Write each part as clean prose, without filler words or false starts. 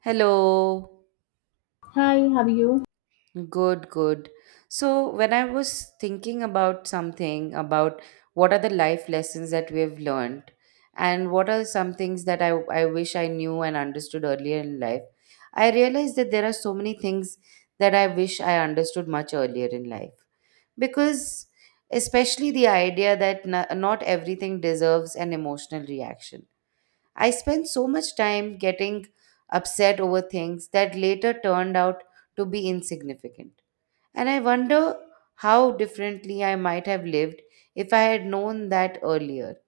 Hello. Hi, how are you? Good, good. So when I was thinking about something about what are the life lessons that we have learned and what are some things that I wish I knew and understood earlier in life, I realized that there are so many things that I wish I understood much earlier in life. Because, especially the idea that not everything deserves an emotional reaction, I spent so much time getting upset over things that later turned out to be insignificant. And I wonder how differently I might have lived if I had known that earlier.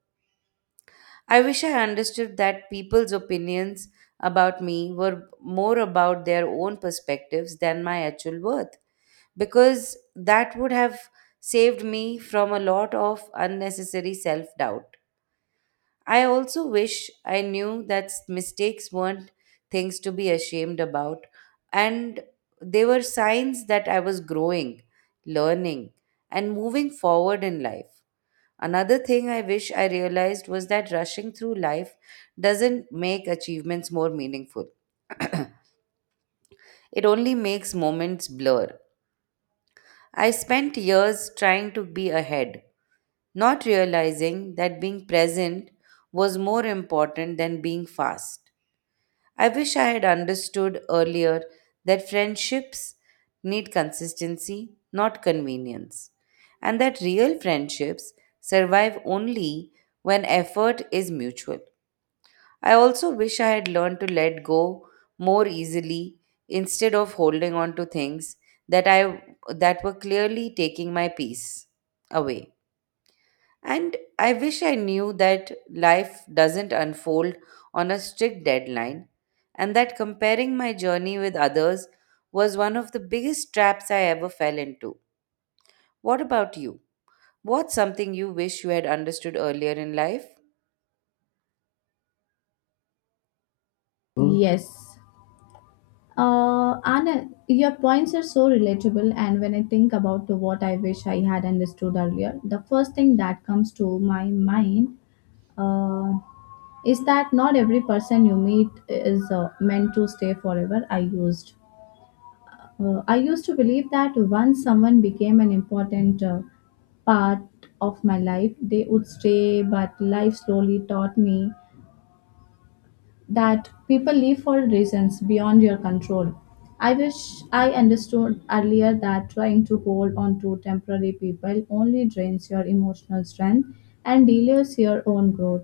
I wish I understood that people's opinions about me were more about their own perspectives than my actual worth, because that would have saved me from a lot of unnecessary self doubt. I also wish I knew that mistakes weren't things to be ashamed about, and they were signs that I was growing, learning, and moving forward in life. Another thing I wish I realized was that rushing through life doesn't make achievements more meaningful, it only makes moments blur. I spent years trying to be ahead, not realizing that being present was more important than being fast. I wish I had understood earlier that friendships need consistency, not convenience, and that real friendships survive only when effort is mutual. I also wish I had learned to let go more easily instead of holding on to things that I that were clearly taking my peace away. And I wish I knew that life doesn't unfold on a strict deadline, and that comparing my journey with others was one of the biggest traps I ever fell into. What about you? What's something you wish you had understood earlier in life? Hmm? Yes. Anna, your points are so relatable, and when I think about what I wish I had understood earlier, the first thing that comes to my mind uh, is that not every person you meet is meant to stay forever. I used to believe that once someone became an important part of my life, they would stay, but life slowly taught me that people leave for reasons beyond your control. I wish I understood earlier that trying to hold on to temporary people only drains your emotional strength and delays your own growth.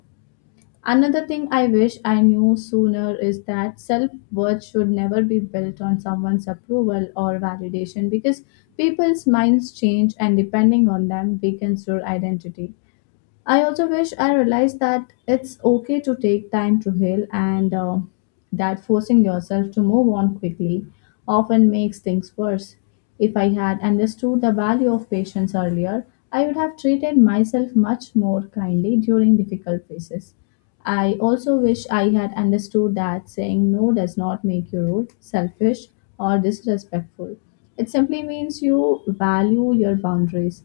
Another thing I wish I knew sooner is that self worth should never be built on someone's approval or validation because people's minds change and depending on them weakens your identity. I also wish I realized that it's okay to take time to heal and that forcing yourself to move on quickly often makes things worse. If I had understood the value of patience earlier, I would have treated myself much more kindly during difficult phases. I also wish I had understood that saying no does not make you rude, selfish, or disrespectful. It simply means you value your boundaries.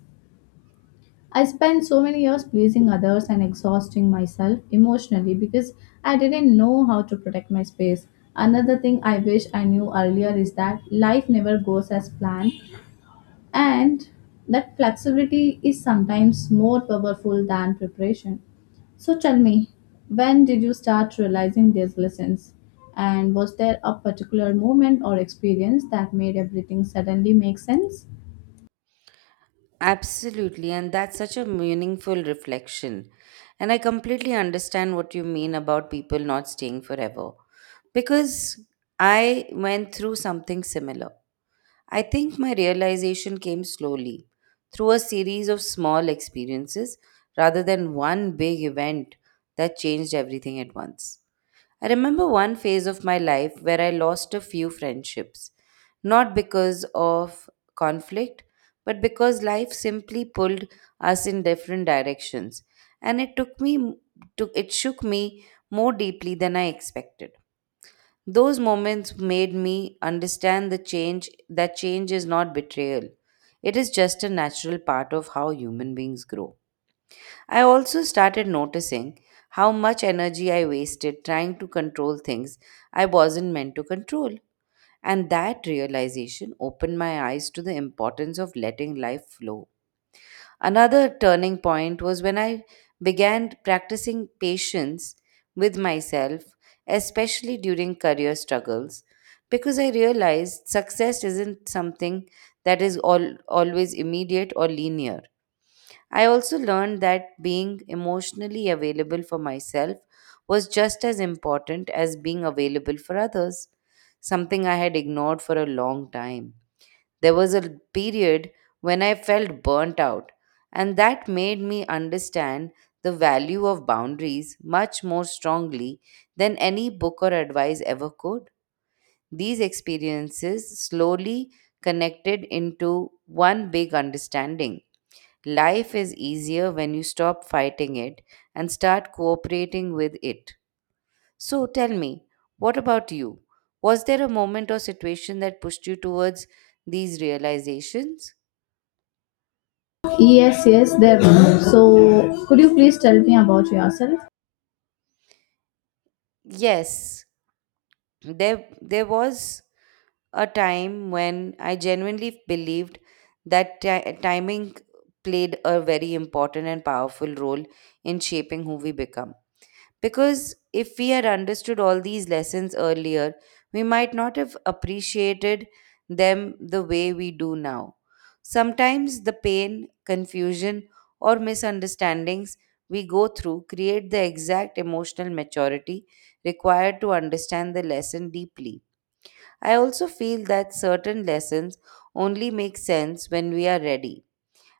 I spent so many years pleasing others and exhausting myself emotionally because I didn't know how to protect my space. Another thing I wish I knew earlier is that life never goes as planned and that flexibility is sometimes more powerful than preparation. So tell me, when did you start realizing these lessons? And was there a particular moment or experience that made everything suddenly make sense? Absolutely, and that's such a meaningful reflection. And I completely understand what you mean about people not staying forever, because I went through something similar. I think my realization came slowly through a series of small experiences rather than one big event that changed everything at once. I remember one phase of my life where I lost a few friendships, not because of conflict, but because life simply pulled us in different directions, and it took me took it shook me more deeply than I expected. Those moments made me understand the change that change is not betrayal. It is just a natural part of how human beings grow. I also started noticing how much energy I wasted trying to control things I wasn't meant to control. And that realization opened my eyes to the importance of letting life flow. Another turning point was when I began practicing patience with myself, especially during career struggles, because I realized success isn't something that is always immediate or linear. I also learned that being emotionally available for myself was just as important as being available for others, something I had ignored for a long time. There was a period when I felt burnt out, and that made me understand the value of boundaries much more strongly than any book or advice ever could. These experiences slowly connected into one big understanding. Life is easier when you stop fighting it and start cooperating with it. So tell me, what about you? Was there a moment or situation that pushed you towards these realizations? Yes, yes, there were. So, could you please tell me about yourself? Yes, there was a time when I genuinely believed that timing played a very important and powerful role in shaping who we become. Because if we had understood all these lessons earlier, we might not have appreciated them the way we do now. Sometimes the pain, confusion, or misunderstandings we go through create the exact emotional maturity required to understand the lesson deeply. I also feel that certain lessons only make sense when we are ready,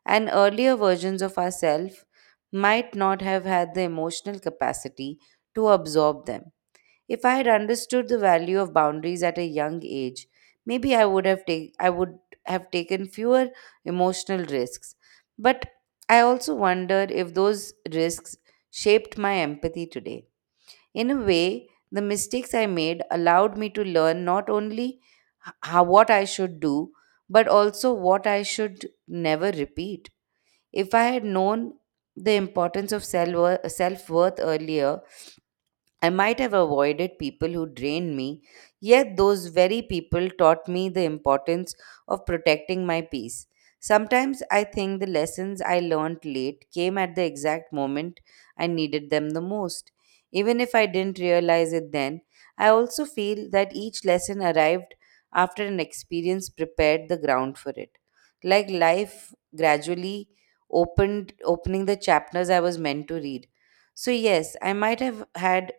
and earlier versions of ourselves might not have had the emotional capacity to absorb them. If I had understood the value of boundaries at a young age, maybe I would have taken fewer emotional risks. But I also wonder if those risks shaped my empathy today. In a way, the mistakes I made allowed me to learn not only how what I should do, but also what I should never repeat. If I had known the importance of self worth earlier, I might have avoided people who drained me, yet those very people taught me the importance of protecting my peace. Sometimes I think the lessons I learned late came at the exact moment I needed them the most, even if I didn't realize it then. I also feel that each lesson arrived after an experience prepared the ground for it, like life gradually opened opening the chapters I was meant to read. So yes, I might have had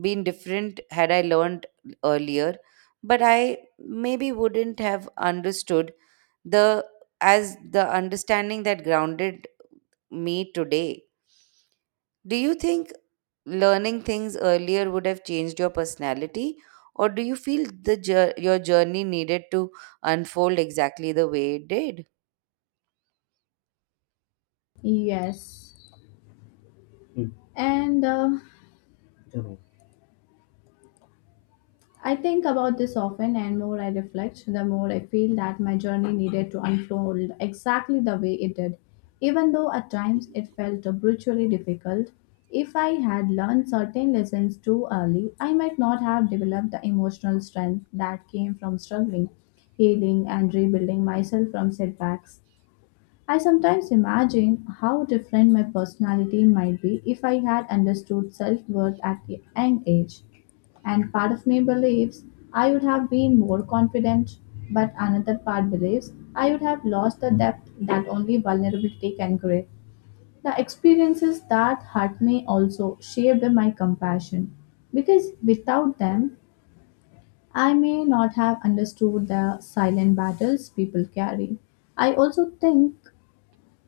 been different had I learned earlier, but I maybe wouldn't have understood the as the understanding that grounded me today. Do you think learning things earlier would have changed your personality, or do you feel the your journey needed to unfold exactly the way it did? Yes. And I think about this often, and more I reflect, the more I feel that my journey needed to unfold exactly the way it did. Even though at times it felt brutally difficult, if I had learned certain lessons too early, I might not have developed the emotional strength that came from struggling, healing, and rebuilding myself from setbacks. I sometimes imagine how different my personality might be if I had understood self worth at a young age. And part of me believes I would have been more confident, but another part believes I would have lost the depth that only vulnerability can create. The experiences that hurt me also shaped my compassion, because without them, I may not have understood the silent battles people carry. I also think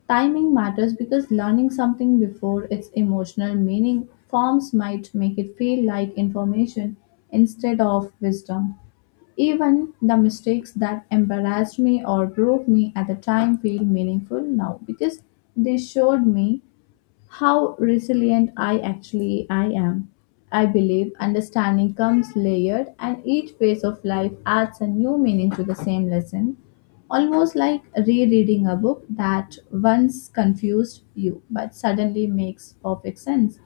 timing matters because learning something before its emotional meaning forms might make it feel like information instead of wisdom. Even the mistakes that embarrassed me or broke me at the time feel meaningful now because they showed me how resilient I actually I am. I believe understanding comes layered and each phase of life adds a new meaning to the same lesson, almost like rereading a book that once confused you but suddenly makes perfect sense.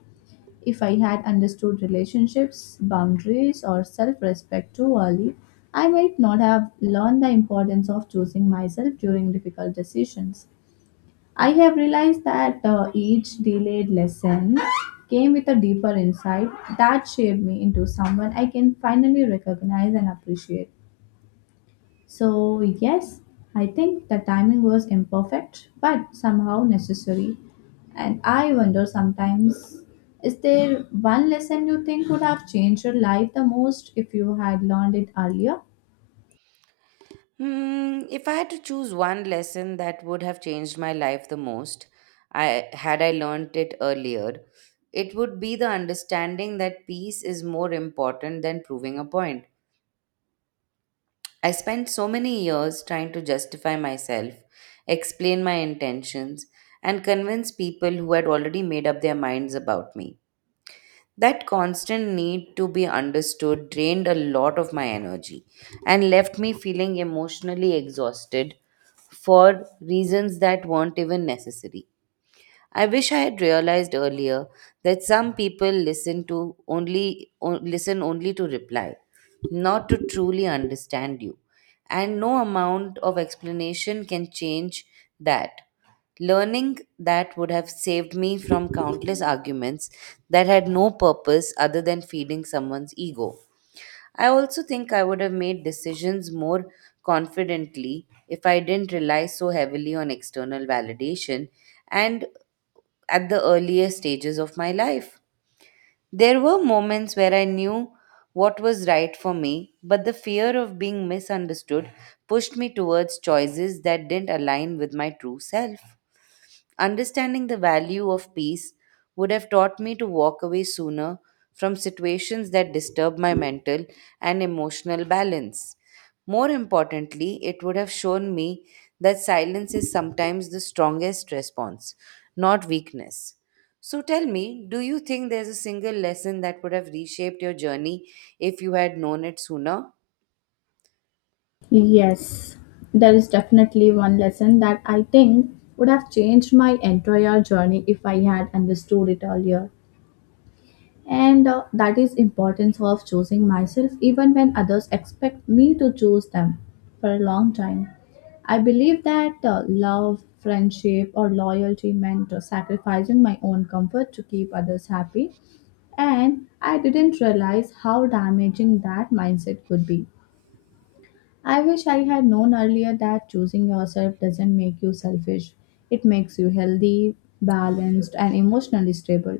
If I had understood relationships, boundaries, or self respect too early, I might not have learned the importance of choosing myself during difficult decisions. I have realized that each delayed lesson came with a deeper insight that shaped me into someone I can finally recognize and appreciate. So, yes, I think the timing was imperfect but somehow necessary. And I wonder sometimes, is there one lesson you think would have changed your life the most if you had learned it earlier? Hmm, if I had to choose one lesson that would have changed my life the most, I had I learned it earlier, it would be the understanding that peace is more important than proving a point. I spent so many years trying to justify myself, explain my intentions, and convince people who had already made up their minds about me. That constant need to be understood drained a lot of my energy and left me feeling emotionally exhausted for reasons that weren't even necessary. I wish I had realized earlier that some people listen only to reply, not to truly understand you. And no amount of explanation can change that. Learning that would have saved me from countless arguments that had no purpose other than feeding someone's ego. I also think I would have made decisions more confidently if I didn't rely so heavily on external validation and at the earlier stages of my life. There were moments where I knew what was right for me, but the fear of being misunderstood pushed me towards choices that didn't align with my true self. Understanding the value of peace would have taught me to walk away sooner from situations that disturb my mental and emotional balance. More importantly, it would have shown me that silence is sometimes the strongest response, not weakness. So tell me, do you think there's a single lesson that would have reshaped your journey if you had known it sooner? Yes, there is definitely one lesson that I think would have changed my entire journey if I had understood it earlier. And that is importance of choosing myself even when others expect me to choose them for a long time. I believe that love, friendship, or loyalty meant sacrificing my own comfort to keep others happy, and I didn't realize how damaging that mindset could be. I wish I had known earlier that choosing yourself doesn't make you selfish. It makes you healthy, balanced, and emotionally stable.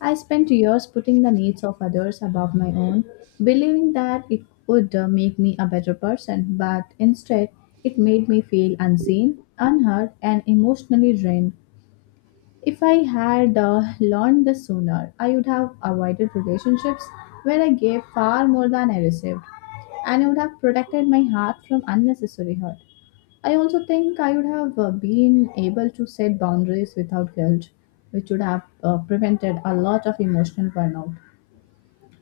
I spent years putting the needs of others above my own, believing that it would make me a better person, but instead, it made me feel unseen, unheard, and emotionally drained. If I had learned this sooner, I would have avoided relationships where I gave far more than I received and I would have protected my heart from unnecessary hurt. I also think I would have been able to set boundaries without guilt, which would have prevented a lot of emotional burnout.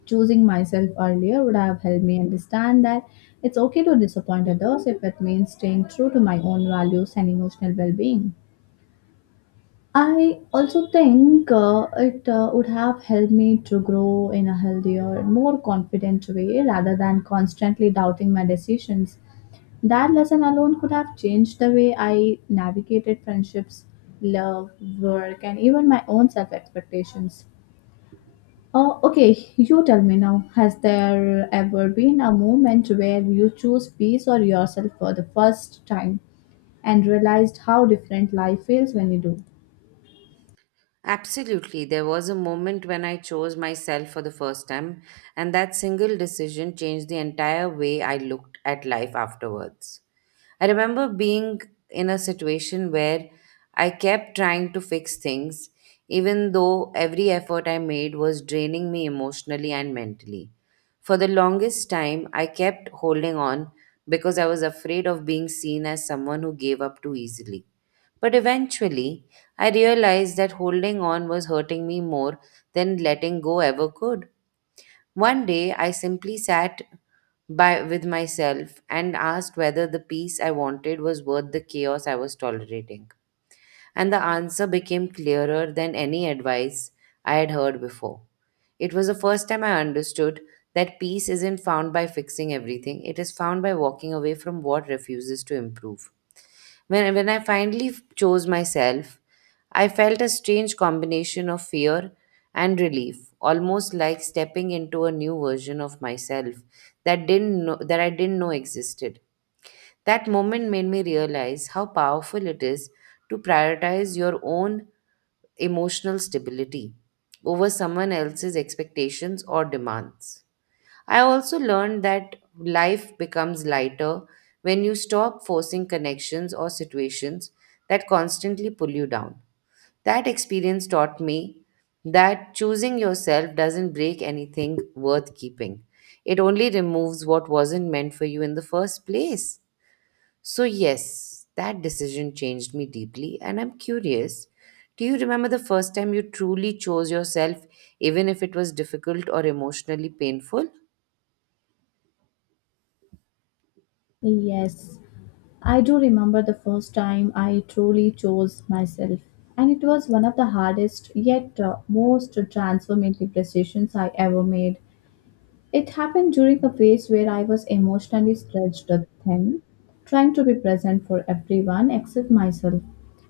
Choosing myself earlier would have helped me understand that it's okay to disappoint others if it means staying true to my own values and emotional well being. I also think it would have helped me to grow in a healthier, more confident way rather than constantly doubting my decisions. That lesson alone could have changed the way I navigated friendships, love, work, and even my own self expectations. Oh, okay, you tell me now. Has there ever been a moment where you chose peace or yourself for the first time and realized how different life feels when you do? Absolutely. There was a moment when I chose myself for the first time, and that single decision changed the entire way I looked at life afterwards. I remember being in a situation where I kept trying to fix things, even though every effort I made was draining me emotionally and mentally. For the longest time, I kept holding on because I was afraid of being seen as someone who gave up too easily. But eventually, I realized that holding on was hurting me more than letting go ever could. One day, I simply sat by with myself and asked whether the peace I wanted was worth the chaos I was tolerating. And the answer became clearer than any advice I had heard before. It was the first time I understood that peace isn't found by fixing everything, it is found by walking away from what refuses to improve. When I finally chose myself, I felt a strange combination of fear and relief, almost like stepping into a new version of myself that didn't know, that I didn't know existed. That moment made me realize how powerful it is to prioritize your own emotional stability over someone else's expectations or demands. I also learned that life becomes lighter when you stop forcing connections or situations that constantly pull you down. That experience taught me that choosing yourself doesn't break anything worth keeping, it only removes what wasn't meant for you in the first place. So, yes, that decision changed me deeply, and I'm curious. Do you remember the first time you truly chose yourself, even if it was difficult or emotionally painful? Yes, I do remember the first time I truly chose myself, and it was one of the hardest yet most transformative decisions I ever made. It happened during a phase where I was emotionally stretched thin, trying to be present for everyone except myself.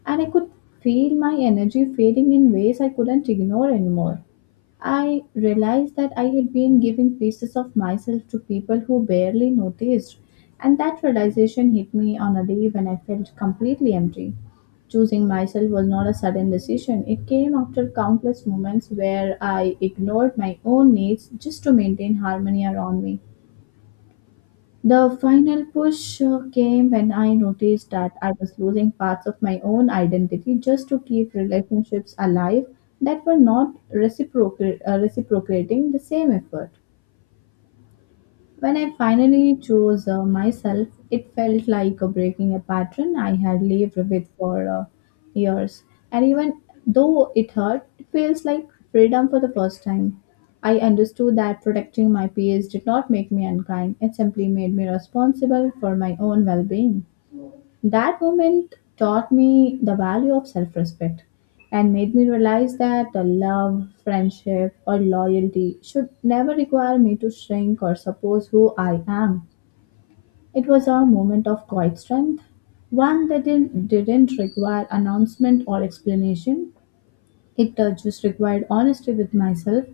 And I could feel my energy fading in ways I couldn't ignore anymore. I realized that I had been giving pieces of myself to people who barely noticed, and that realization hit me on a day when I felt completely empty. Choosing myself was not a sudden decision. It came after countless moments where I ignored my own needs just to maintain harmony around me. The final push came when I noticed that I was losing parts of my own identity just to keep relationships alive that were not reciprocating the same effort. When I finally chose myself, it felt like breaking a pattern I had lived with for years. And even though it hurt, it feels like freedom for the first time. I understood that protecting my peace did not make me unkind, it simply made me responsible for my own well being. That moment taught me the value of self respect and made me realize that the love, friendship, or loyalty should never require me to shrink or suppose who I am. It was a moment of quiet strength, one that didn't require announcement or explanation. It just required honesty with myself.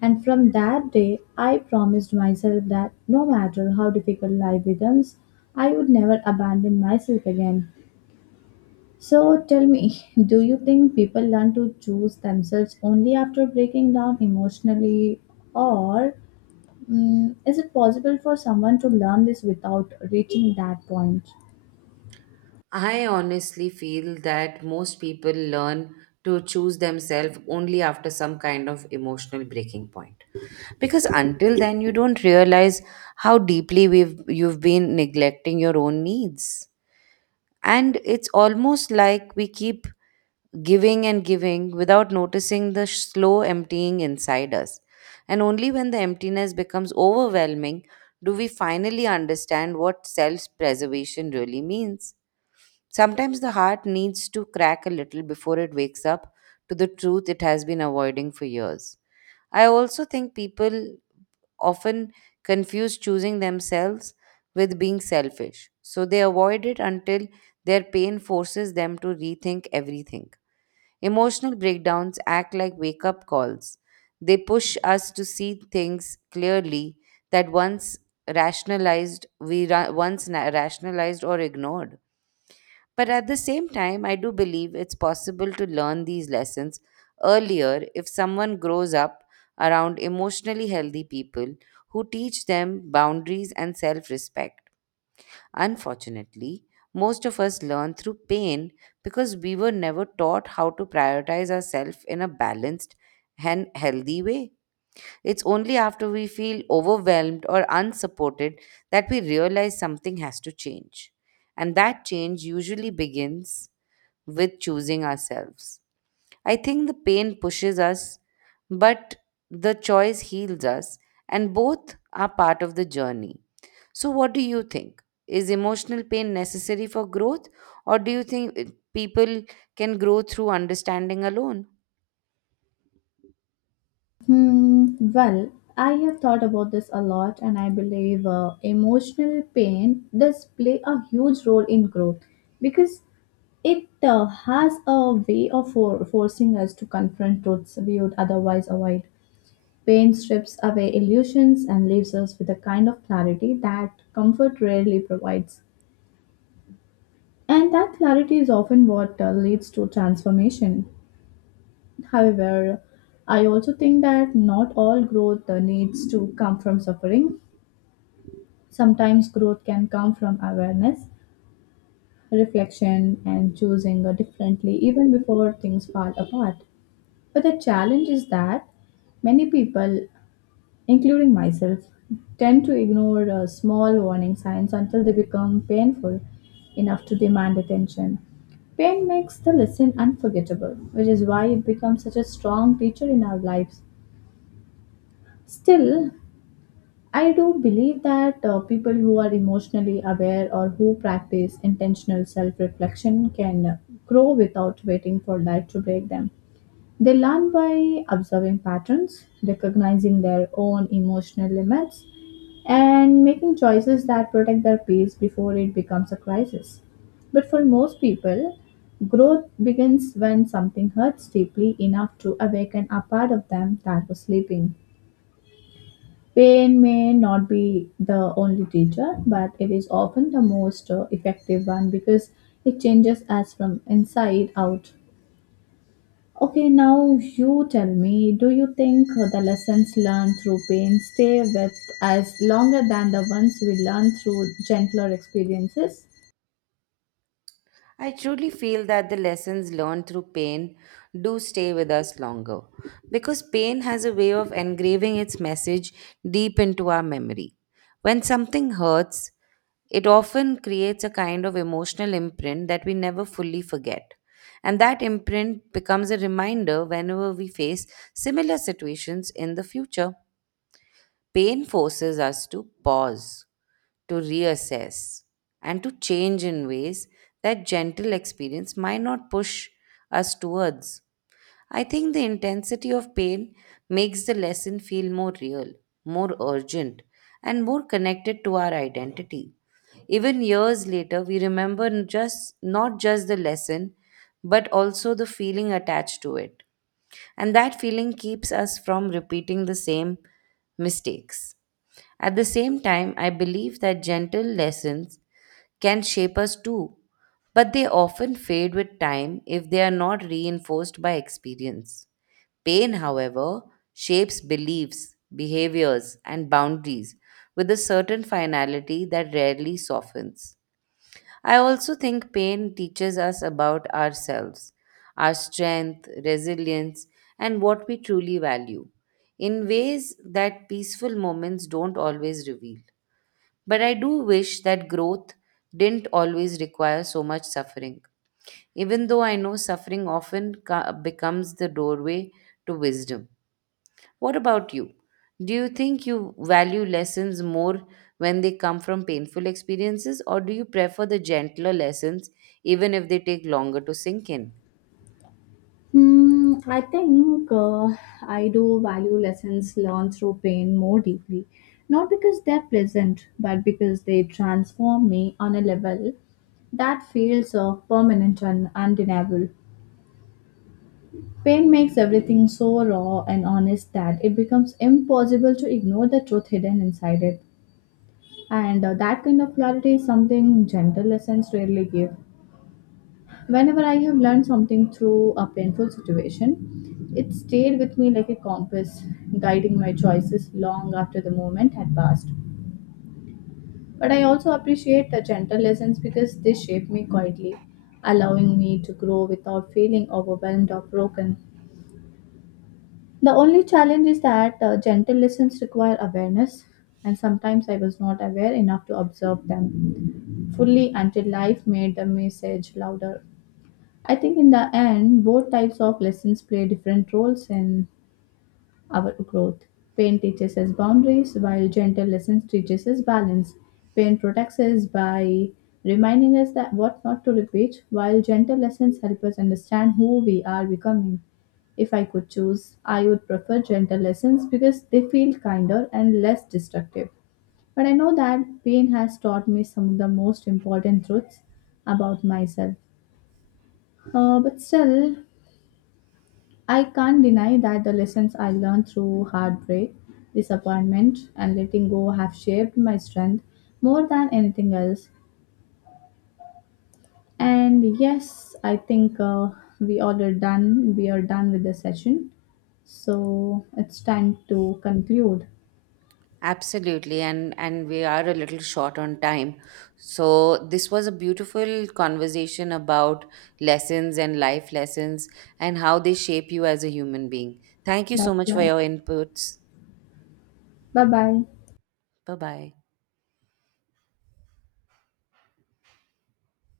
And from that day, I promised myself that no matter how difficult life becomes, I would never abandon myself again. So tell me, do you think people learn to choose themselves only after breaking down emotionally, or is it possible for someone to learn this without reaching that point? I honestly feel that most people learn to choose themselves only after some kind of emotional breaking point. Because until then, you don't realize how deeply you've been neglecting your own needs. And it's almost like we keep giving and giving without noticing the slow emptying inside us. And only when the emptiness becomes overwhelming do we finally understand what self preservation really means. Sometimes the heart needs to crack a little before it wakes up to the truth it has been avoiding for years. I also think people often confuse choosing themselves with being selfish, so they avoid it until their pain forces them to rethink everything. Emotional breakdowns act like wake up calls. They push us to see things clearly that once rationalized we ra- once na- rationalized or ignored. But at the same time, I do believe it's possible to learn these lessons earlier if someone grows up around emotionally healthy people who teach them boundaries and self respect. Unfortunately, most of us learn through pain because we were never taught how to prioritize ourselves in a balanced and healthy way. It's only after we feel overwhelmed or unsupported that we realize something has to change. And that change usually begins with choosing ourselves. I think the pain pushes us, but the choice heals us, and both are part of the journey. So, what do you think? Is emotional pain necessary for growth, or do you think people can grow through understanding alone? Well, I have thought about this a lot, and I believe emotional pain does play a huge role in growth because it has a way of forcing us to confront truths we would otherwise avoid. Pain strips away illusions and leaves us with a kind of clarity that comfort rarely provides. And that clarity is often what leads to transformation. However, I also think that not all growth needs to come from suffering. Sometimes growth can come from awareness, reflection, and choosing differently even before things fall apart. But the challenge is that many people including myself, tend to ignore small warning signs until they become painful enough to demand attention. Pain makes the lesson unforgettable, which is why it becomes such a strong teacher in our lives. Still, I do believe that people who are emotionally aware or who practice intentional self reflection can grow without waiting for life to break them. They learn by observing patterns, recognizing their own emotional limits, and making choices that protect their peace before it becomes a crisis. But for most people, growth begins when something hurts deeply enough to awaken a part of them that was sleeping. Pain may not be the only teacher, but it is often the most effective one because it changes us from inside out. Okay, now you tell me, do you think the lessons learned through pain stay with us longer than the ones we learn through gentler experiences? I truly feel that the lessons learned through pain do stay with us longer because pain has a way of engraving its message deep into our memory. When something hurts, it often creates a kind of emotional imprint that we never fully forget. And that imprint becomes a reminder whenever we face similar situations in the future. Pain forces us to pause, to reassess, and to change in ways that gentle experience might not push us towards. I think the intensity of pain makes the lesson feel more real, more urgent, and more connected to our identity. Even years later, we remember n- just not just the lesson, but also the feeling attached to it. And that feeling keeps us from repeating the same mistakes. At the same time, I believe that gentle lessons can shape us too, but they often fade with time if they are not reinforced by experience. Pain, however, shapes beliefs, behaviors, and boundaries with a certain finality that rarely softens. I also think pain teaches us about ourselves, our strength, resilience, and what we truly value in ways that peaceful moments don't always reveal. But I do wish that growth didn't always require so much suffering, even though I know suffering often becomes the doorway to wisdom. What about you? Do you think you value lessons more when they come from painful experiences, or do you prefer the gentler lessons even if they take longer to sink in? I think I do value lessons learned through pain more deeply, not because they're pleasant, but because they transform me on a level that feels permanent and undeniable. Pain makes everything so raw and honest that it becomes impossible to ignore the truth hidden inside it. And that kind of clarity is something gentle lessons rarely give. Whenever I have learned something through a painful situation, it stayed with me like a compass, guiding my choices long after the moment had passed. But I also appreciate the gentle lessons because they shape me quietly, allowing me to grow without feeling overwhelmed or broken. The only challenge is that gentle lessons require awareness, and sometimes I was not aware enough to observe them fully until life made the message louder. I think in the end, both types of lessons play different roles in our growth. Pain teaches us boundaries, while gentle lessons teaches us balance. Pain protects us by reminding us that what not to repeat, while gentle lessons help us understand who we are becoming. If I could choose, I would prefer gentle lessons because they feel kinder and less destructive. But I know that pain has taught me some of the most important truths about myself. But still, I can't deny that the lessons I learned through heartbreak, disappointment, and letting go have shaped my strength more than anything else. And yes, I think we all are done. We are done with the session. So it's time to conclude. Absolutely, and we are a little short on time. So this was a beautiful conversation about lessons and life lessons and how they shape you as a human being. Thank you That's so much for right. your inputs. Bye bye. Bye bye.